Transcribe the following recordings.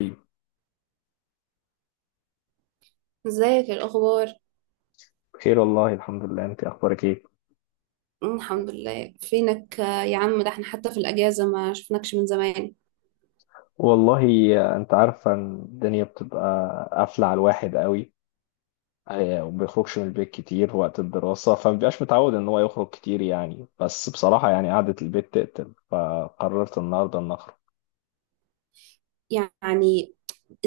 طيب، ازيك؟ ايه الاخبار؟ بخير والله الحمد لله، انت اخبارك ايه؟ الحمد لله. فينك؟ يا عم ده احنا حتى في الاجازه ما شفناكش من زمان. والله، انت عارفه ان الدنيا بتبقى قافله على الواحد قوي. وما بيخرجش من البيت كتير وقت الدراسه فما بيبقاش متعود ان هو يخرج كتير يعني، بس بصراحه يعني قعده البيت تقتل، فقررت النهارده ان اخرج. يعني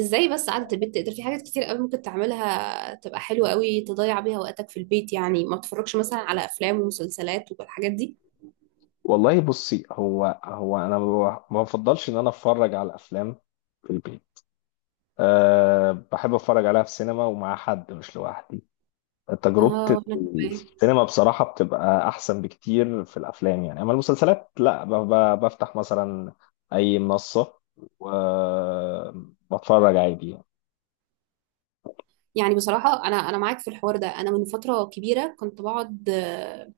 ازاي بس؟ قعدة البيت تقدر في حاجات كتير قوي ممكن تعملها، تبقى حلوه قوي تضيع بيها وقتك في البيت. يعني ما تتفرجش مثلا على افلام ومسلسلات والحاجات دي؟ والله بصي، هو انا ما بفضلش ان انا اتفرج على الافلام في البيت. بحب اتفرج عليها في السينما ومع حد مش لوحدي. تجربة اه. انا كمان. السينما بصراحة بتبقى أحسن بكتير في الأفلام، يعني أما المسلسلات لا، بفتح مثلا أي منصة وبتفرج عادي يعني. يعني بصراحه انا معاك في الحوار ده. انا من فتره كبيره كنت بقعد،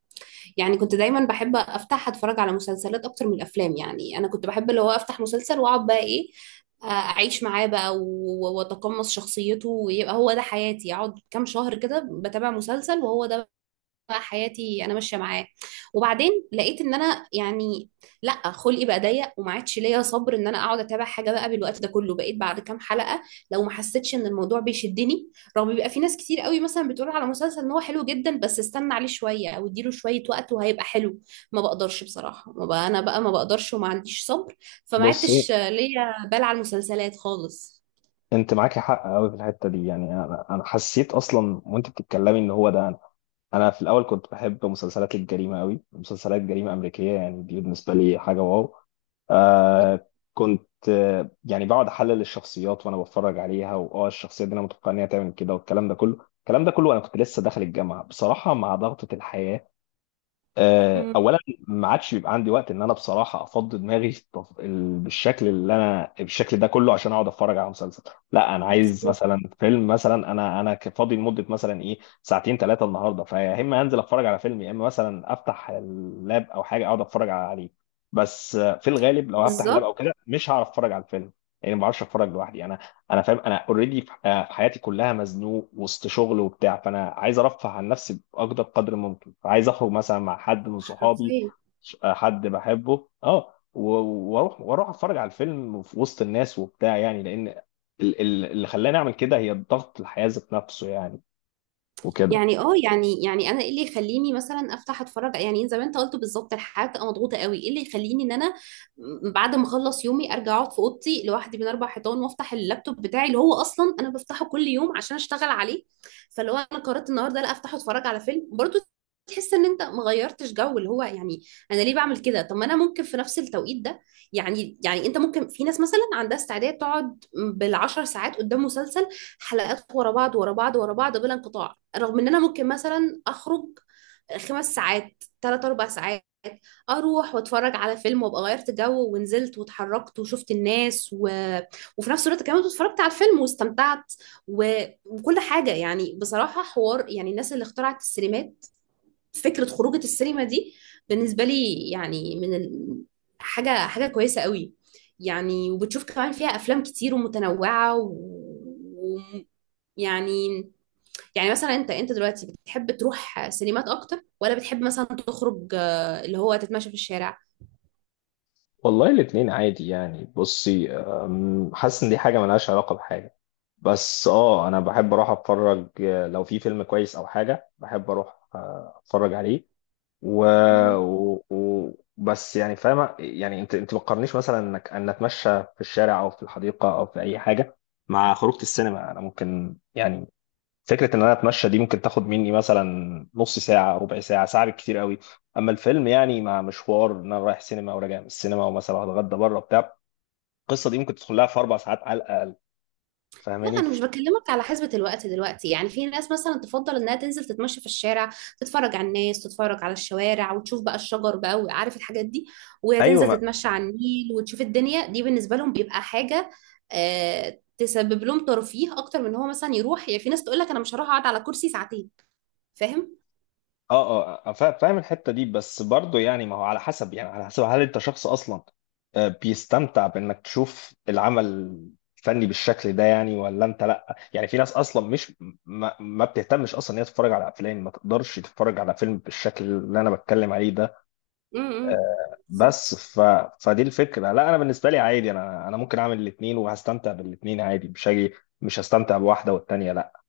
يعني كنت دايما بحب افتح اتفرج على مسلسلات اكتر من الافلام. يعني انا كنت بحب اللي هو افتح مسلسل واقعد بقى ايه، اعيش معاه بقى واتقمص شخصيته ويبقى هو ده حياتي، اقعد كام شهر كده بتابع مسلسل وهو ده حياتي انا ماشيه معاه. وبعدين لقيت ان انا يعني لا، خلقي بقى ضيق وما عادش ليا صبر ان انا اقعد اتابع حاجه بقى بالوقت ده كله. بقيت بعد كام حلقه لو ما حسيتش ان الموضوع بيشدني، رغم بيبقى في ناس كتير قوي مثلا بتقول على مسلسل ان هو حلو جدا بس استنى عليه شويه او اديله شويه وقت وهيبقى حلو. ما بقدرش بصراحه، ما بقى انا بقى ما بقدرش وما عنديش صبر. فما بصي، عدتش ليا بال على المسلسلات خالص. أنت معاكي حق أوي في الحتة دي، يعني أنا حسيت أصلا وأنت بتتكلمي إن هو ده أنا. أنا في الأول كنت بحب مسلسلات الجريمة أوي، مسلسلات جريمة أمريكية، يعني دي بالنسبة لي حاجة واو. م- آه كنت يعني بقعد احلل الشخصيات وانا بتفرج عليها، واه الشخصيه دي انا متوقع ان هي تعمل كده، والكلام ده كله، الكلام ده كله، انا كنت لسه داخل الجامعه بصراحه مع ضغطه الحياه. م- اولا ما عادش بيبقى عندي وقت ان انا بصراحه افضي دماغي بالشكل اللي انا، بالشكل ده كله، عشان اقعد اتفرج على مسلسل. لا، انا عايز بالظبط. مثلا فيلم، مثلا انا فاضي لمده مثلا ايه ساعتين 3 النهارده، فيا اما انزل اتفرج على فيلم، يا اما مثلا افتح اللاب او حاجه اقعد اتفرج عليه. بس في الغالب لو هفتح اللاب او بالظبط. كده مش هعرف اتفرج على الفيلم، يعني ما بعرفش اتفرج لوحدي انا. انا فاهم، انا اوريدي في حياتي كلها مزنوق وسط شغل وبتاع، فانا عايز ارفه عن نفسي باقدر قدر ممكن. عايز اخرج مثلا مع حد من صحابي، حرفيا. حد بحبه، واروح اتفرج على الفيلم في وسط الناس وبتاع، يعني لان اللي خلاني اعمل كده هي الضغط الحياة ذات نفسه يعني، وكده. يعني اه، يعني انا ايه اللي يخليني مثلا افتح اتفرج؟ يعني زي ما انت قلت بالظبط، الحياه بتبقى مضغوطه قوي. ايه اللي يخليني ان انا بعد ما اخلص يومي ارجع اقعد في اوضتي لوحدي بين اربع حيطان وافتح اللابتوب بتاعي اللي هو اصلا انا بفتحه كل يوم عشان اشتغل عليه؟ فلو انا قررت النهارده لا افتح اتفرج على فيلم برضو، تحس ان انت ما غيرتش جو. اللي هو يعني انا ليه بعمل كده؟ طب ما انا ممكن في نفس التوقيت ده يعني انت ممكن، في ناس مثلا عندها استعداد تقعد بالعشر ساعات قدام مسلسل، حلقات ورا بعض ورا بعض ورا بعض بلا انقطاع، رغم ان انا ممكن مثلا اخرج خمس ساعات، ثلاث اربع ساعات، اروح واتفرج على فيلم وابقى غيرت جو ونزلت واتحركت وشفت الناس وفي نفس الوقت كمان اتفرجت على الفيلم واستمتعت وكل حاجه. يعني بصراحه حوار، يعني الناس اللي اخترعت السينمات، فكرة خروجة السينما دي بالنسبة لي يعني حاجة حاجة كويسة قوي. يعني وبتشوف كمان فيها أفلام كتير ومتنوعة و... يعني يعني مثلا انت دلوقتي بتحب تروح سينمات اكتر، ولا بتحب مثلا تخرج اللي هو تتمشى في الشارع؟ والله الاتنين عادي يعني. بصي، حاسس ان دي حاجة ملهاش علاقة بحاجة، بس انا بحب اروح اتفرج، لو في فيلم كويس او حاجة بحب اروح اتفرج عليه. و، و، و، بس يعني فاهمة، يعني انت ما تقارنيش مثلا انك ان اتمشى في الشارع او في الحديقة او في اي حاجة مع خروجة السينما. انا ممكن يعني فكرة ان انا اتمشى دي ممكن تاخد مني مثلا نص ساعة، ربع ساعة، ساعة بالكتير قوي. اما الفيلم يعني مع مشوار ان انا رايح سينما وراجع من السينما، ومثلا هتغدى بره بتاع، القصة دي ممكن تدخل لها في 4 ساعات على الاقل. لا، فاهماني؟ انا مش بكلمك على حسبة الوقت دلوقتي. يعني في ناس مثلا تفضل انها تنزل تتمشى في الشارع، تتفرج على الناس، تتفرج على الشوارع وتشوف بقى الشجر بقى وعارف الحاجات دي، وهي تنزل ايوه. تتمشى على النيل وتشوف الدنيا دي. بالنسبة لهم بيبقى حاجة آه تسبب لهم ترفيه اكتر من هو مثلا يروح. يعني في ناس تقول لك انا مش هروح اقعد على كرسي ساعتين. فاهم. فاهم الحته دي، بس برضه يعني ما هو على حسب، يعني على حسب هل انت شخص اصلا بيستمتع بانك تشوف العمل الفني بالشكل ده يعني، ولا انت لا. يعني في ناس اصلا مش ما بتهتمش اصلا ان هي تتفرج على افلام، ما تقدرش تتفرج على فيلم بالشكل اللي انا بتكلم عليه ده. امم. بس ف فدي الفكره، لا انا بالنسبه لي عادي، انا ممكن اعمل الاثنين وهستمتع بالاثنين عادي، مش هاجي مش هستمتع بواحده والتانيه لا.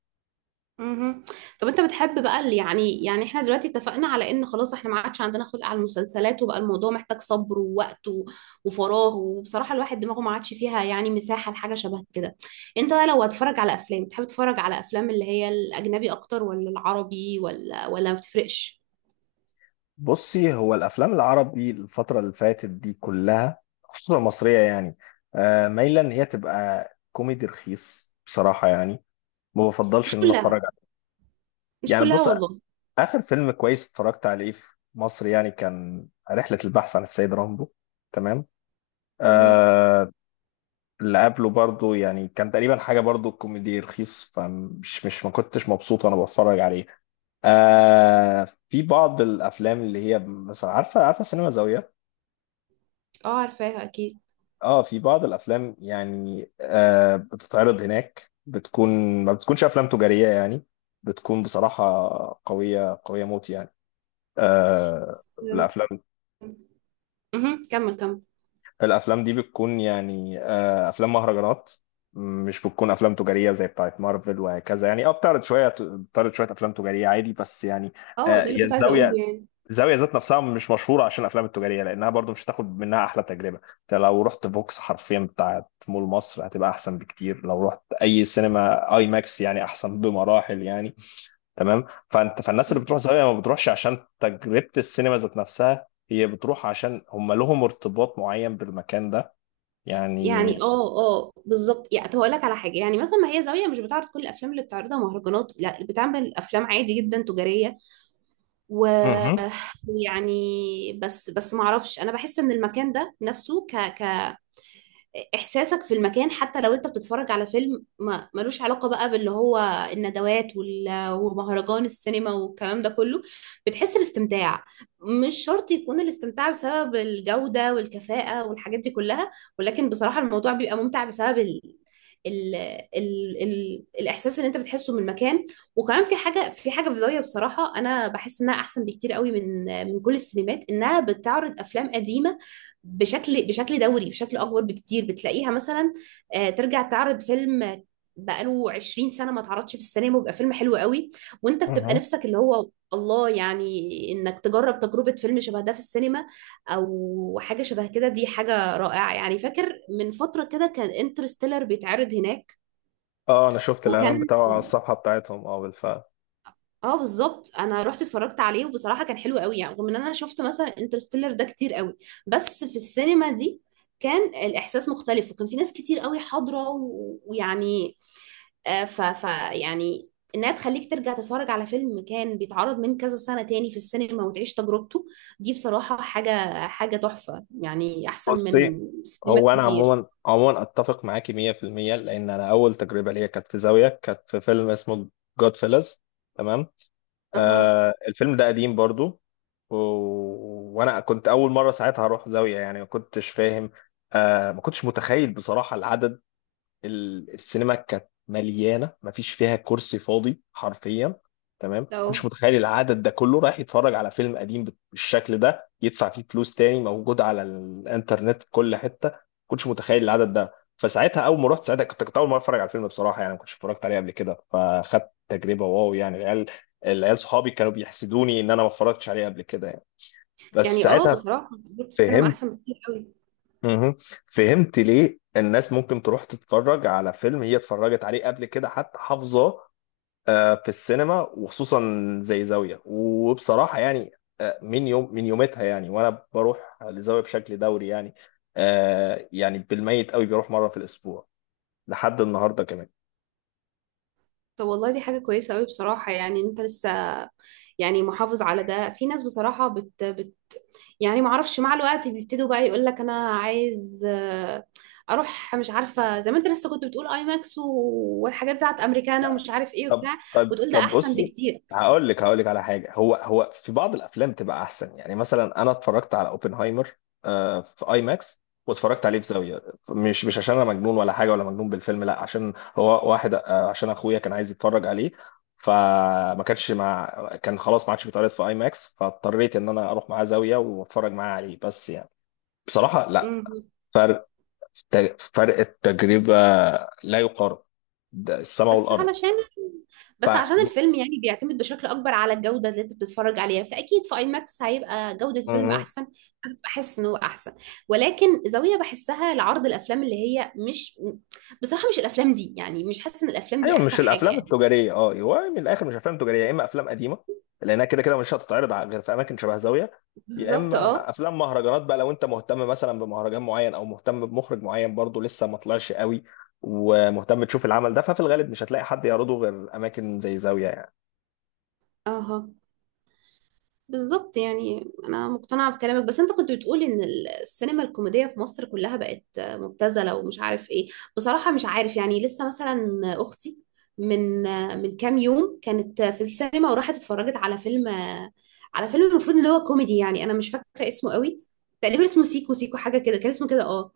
مهم. طب انت بتحب بقى اللي يعني، يعني احنا دلوقتي اتفقنا على ان خلاص احنا ما عادش عندنا خلق على المسلسلات وبقى الموضوع محتاج صبر ووقت وفراغ، وبصراحة الواحد دماغه ما عادش فيها يعني مساحة لحاجة شبه كده. انت بقى لو هتتفرج على افلام، تحب تتفرج على افلام اللي هي الاجنبي اكتر ولا العربي، ولا ما بتفرقش؟ بصي، هو الافلام العربي الفتره اللي فاتت دي كلها خصوصا المصريه يعني مايله ان هي تبقى كوميدي رخيص بصراحه، يعني ما بفضلش مش ان انا كلها. اتفرج عليه. مش يعني كلها بص، والله. اخر فيلم كويس اتفرجت عليه في مصر يعني كان رحله البحث عن السيد رامبو. تمام. مهم. آه اللي قبله برضو يعني كان تقريبا حاجه برضو كوميدي رخيص، فمش مش ما كنتش مبسوط وانا بتفرج عليه. في بعض الافلام اللي هي مثلا، عارفه سينما زاويه؟ اه، عارفاها اكيد. اه في بعض الافلام يعني بتتعرض هناك، بتكون، ما بتكونش افلام تجاريه يعني، بتكون بصراحه قويه قويه موت يعني. آه بس-. الافلام مهم. كمل كمل. الافلام دي بتكون يعني افلام مهرجانات، مش بتكون افلام تجاريه زي بتاعت مارفل وهكذا. يعني بتعرض شويه افلام تجاريه عادي، بس يعني اه ده اللي هي كنت عايزة اقوله الزاويه يعني. الزاويه ذات نفسها مش مشهوره عشان الافلام التجاريه، لانها برضو مش هتاخد منها احلى تجربه. انت لو رحت فوكس حرفيا بتاعت مول مصر هتبقى احسن بكتير، لو رحت اي سينما اي ماكس يعني احسن بمراحل يعني. تمام. فالناس اللي بتروح مهم. زاويه ما بتروحش عشان تجربه السينما ذات نفسها، هي بتروح عشان هم لهم ارتباط معين بالمكان ده يعني. يعني اه بالظبط. يعني طب هقول لك على حاجه، يعني مثلا ما هي زاويه مش بتعرض كل الافلام اللي بتعرضها مهرجانات، لا، بتعمل افلام عادي جدا تجاريه. مهم. ويعني بس ما اعرفش، انا بحس ان المكان ده نفسه ك ك احساسك في المكان حتى لو انت بتتفرج على فيلم ما ملوش علاقه بقى باللي هو الندوات ومهرجان السينما والكلام ده كله، بتحس باستمتاع. مش شرط يكون الاستمتاع بسبب الجوده والكفاءه والحاجات دي كلها، ولكن بصراحه الموضوع بيبقى ممتع بسبب ال... الاحساس اللي انت بتحسه من المكان. وكمان في حاجه، في زاويه بصراحه، انا بحس انها احسن بكتير قوي من من كل السينمات، انها بتعرض افلام قديمه بشكل دوري بشكل اكبر بكتير. بتلاقيها مثلا ترجع تعرض فيلم بقاله 20 سنه ما اتعرضش في السينما ويبقى فيلم حلو قوي، وانت بتبقى مهم. نفسك اللي هو الله، يعني انك تجرب تجربه فيلم شبه ده في السينما او حاجه شبه كده. دي حاجه رائعه يعني. فاكر من فتره كده كان انترستيلر بيتعرض هناك، اه، انا شفت الاعلان وكان بتاعه على الصفحه بتاعتهم، اه بالفعل. اه بالظبط، انا رحت اتفرجت عليه وبصراحه كان حلو قوي. يعني رغم ان انا شفت مثلا انترستيلر ده كتير قوي، بس في السينما دي كان الاحساس مختلف وكان في ناس كتير قوي حاضره ويعني آه، ف ف يعني انها تخليك ترجع تتفرج على فيلم كان بيتعرض من كذا سنه تاني في السينما وتعيش تجربته، دي بصراحه حاجه تحفه، يعني احسن من بصي، سينمات هو انا كتير. عموما، عموما اتفق معاكي 100%، لان انا اول تجربه ليا كانت في زاويه، كانت في فيلم اسمه جود فيلز. تمام. اها. الفيلم ده قديم برضو. و... وانا كنت اول مره ساعتها اروح زاويه يعني، ما كنتش فاهم. ما كنتش متخيل بصراحه العدد. السينما كانت مليانه، مفيش فيها كرسي فاضي حرفيا. تمام. كنتش لو. متخيل العدد ده كله رايح يتفرج على فيلم قديم بالشكل ده، يدفع فيه فلوس تاني، موجود على الانترنت في كل حته. كنتش متخيل العدد ده. فساعتها اول ما رحت ساعتها كنت اول مره اتفرج على الفيلم بصراحه يعني، ما كنتش اتفرجت عليه قبل كده، فاخدت تجربه واو يعني. العيال صحابي كانوا بيحسدوني ان انا ما اتفرجتش عليه قبل كده يعني. بس يعني اه ساعتها بصراحه تجربه السينما فهمت. احسن بكتير قوي. مهم. فهمت ليه الناس ممكن تروح تتفرج على فيلم هي اتفرجت عليه قبل كده حتى حافظاه، في السينما وخصوصا زي زاوية، وبصراحة يعني من يومتها يعني وانا بروح لزاوية بشكل دوري يعني. يعني بالميت قوي بيروح مرة في الاسبوع لحد النهاردة كمان. طب والله دي حاجة كويسة أوي بصراحة. يعني أنت يعني محافظ على ده. في ناس بصراحة بت, بت يعني معرفش، مع الوقت بيبتدوا بقى يقول لك أنا عايز، أروح مش عارفة، زي ما أنت لسه كنت بتقول أي ماكس والحاجات بتاعت أمريكانا ومش عارف إيه طب، وبتاع، طب، وتقول ده طب، أحسن بصي، بكتير. هقول لك على حاجه. هو في بعض الافلام تبقى احسن، يعني مثلا انا اتفرجت على اوبنهايمر في اي ماكس واتفرجت عليه في زاويه. مش عشان انا مجنون ولا حاجه، ولا مجنون بالفيلم لا، عشان هو واحد عشان اخويا كان عايز يتفرج عليه، فما كانش مع. كان خلاص ما عادش بيتعرض في اي ماكس، فاضطريت ان انا اروح معاه زاويه واتفرج معاه عليه. بس يعني بصراحه، لا مم. فرق. فرق التجربه لا يقارن، ده السماء بس والارض. علشان، ف بس عشان الفيلم يعني بيعتمد بشكل اكبر على الجوده اللي انت بتتفرج عليها، فاكيد في اي ماكس هيبقى جوده الفيلم احسن، بحس ان هو احسن. ولكن زاويه بحسها لعرض الافلام اللي هي مش، بصراحه مش الافلام دي، يعني مش حاسه ان الافلام دي ايوه، احسن مش حاجه الافلام يعني. التجاريه. اه، هو من الاخر مش افلام تجاريه، يا اما افلام قديمه لانها كده كده مش هتتعرض غير في اماكن شبه زاويه، يا بالظبط اما اه. افلام مهرجانات. بقى لو انت مهتم مثلا بمهرجان معين او مهتم بمخرج معين برضه لسه ما طلعش قوي، ومهتم تشوف العمل ده، ففي الغالب مش هتلاقي حد يعرضه غير اماكن زي زاويه يعني. اها بالظبط. يعني انا مقتنعه بكلامك، بس انت كنت بتقول ان السينما الكوميديه في مصر كلها بقت مبتذله ومش عارف ايه. بصراحه مش عارف، يعني لسه مثلا اختي من من كام يوم كانت في السينما وراحت اتفرجت على فيلم، على فيلم المفروض ان هو كوميدي، يعني انا مش فاكره اسمه قوي. تقريبا اسمه سيكو سيكو حاجه كده، كان اسمه كده اه.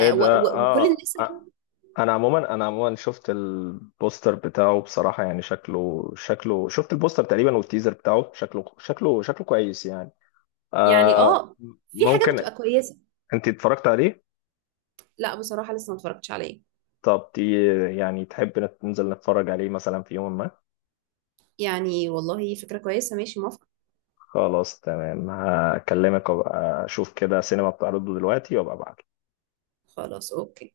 ايه ده؟ وكل اه، الناس آه. اللي انا عموما شفت البوستر بتاعه بصراحه يعني، شكله شفت البوستر تقريبا والتيزر بتاعه، شكله كويس يعني. يعني آه اه، في حاجات ممكن. بتبقى كويسه. انت اتفرجت عليه؟ لا بصراحه لسه ما اتفرجتش عليه. طب تي، يعني تحب ننزل نتفرج عليه مثلا في يوم ما؟ يعني والله فكره كويسه، ماشي، موافقه. خلاص تمام، هكلمك وابقى اشوف كده سينما بتعرضه دلوقتي وابقى ابعت. خلاص، اوكي.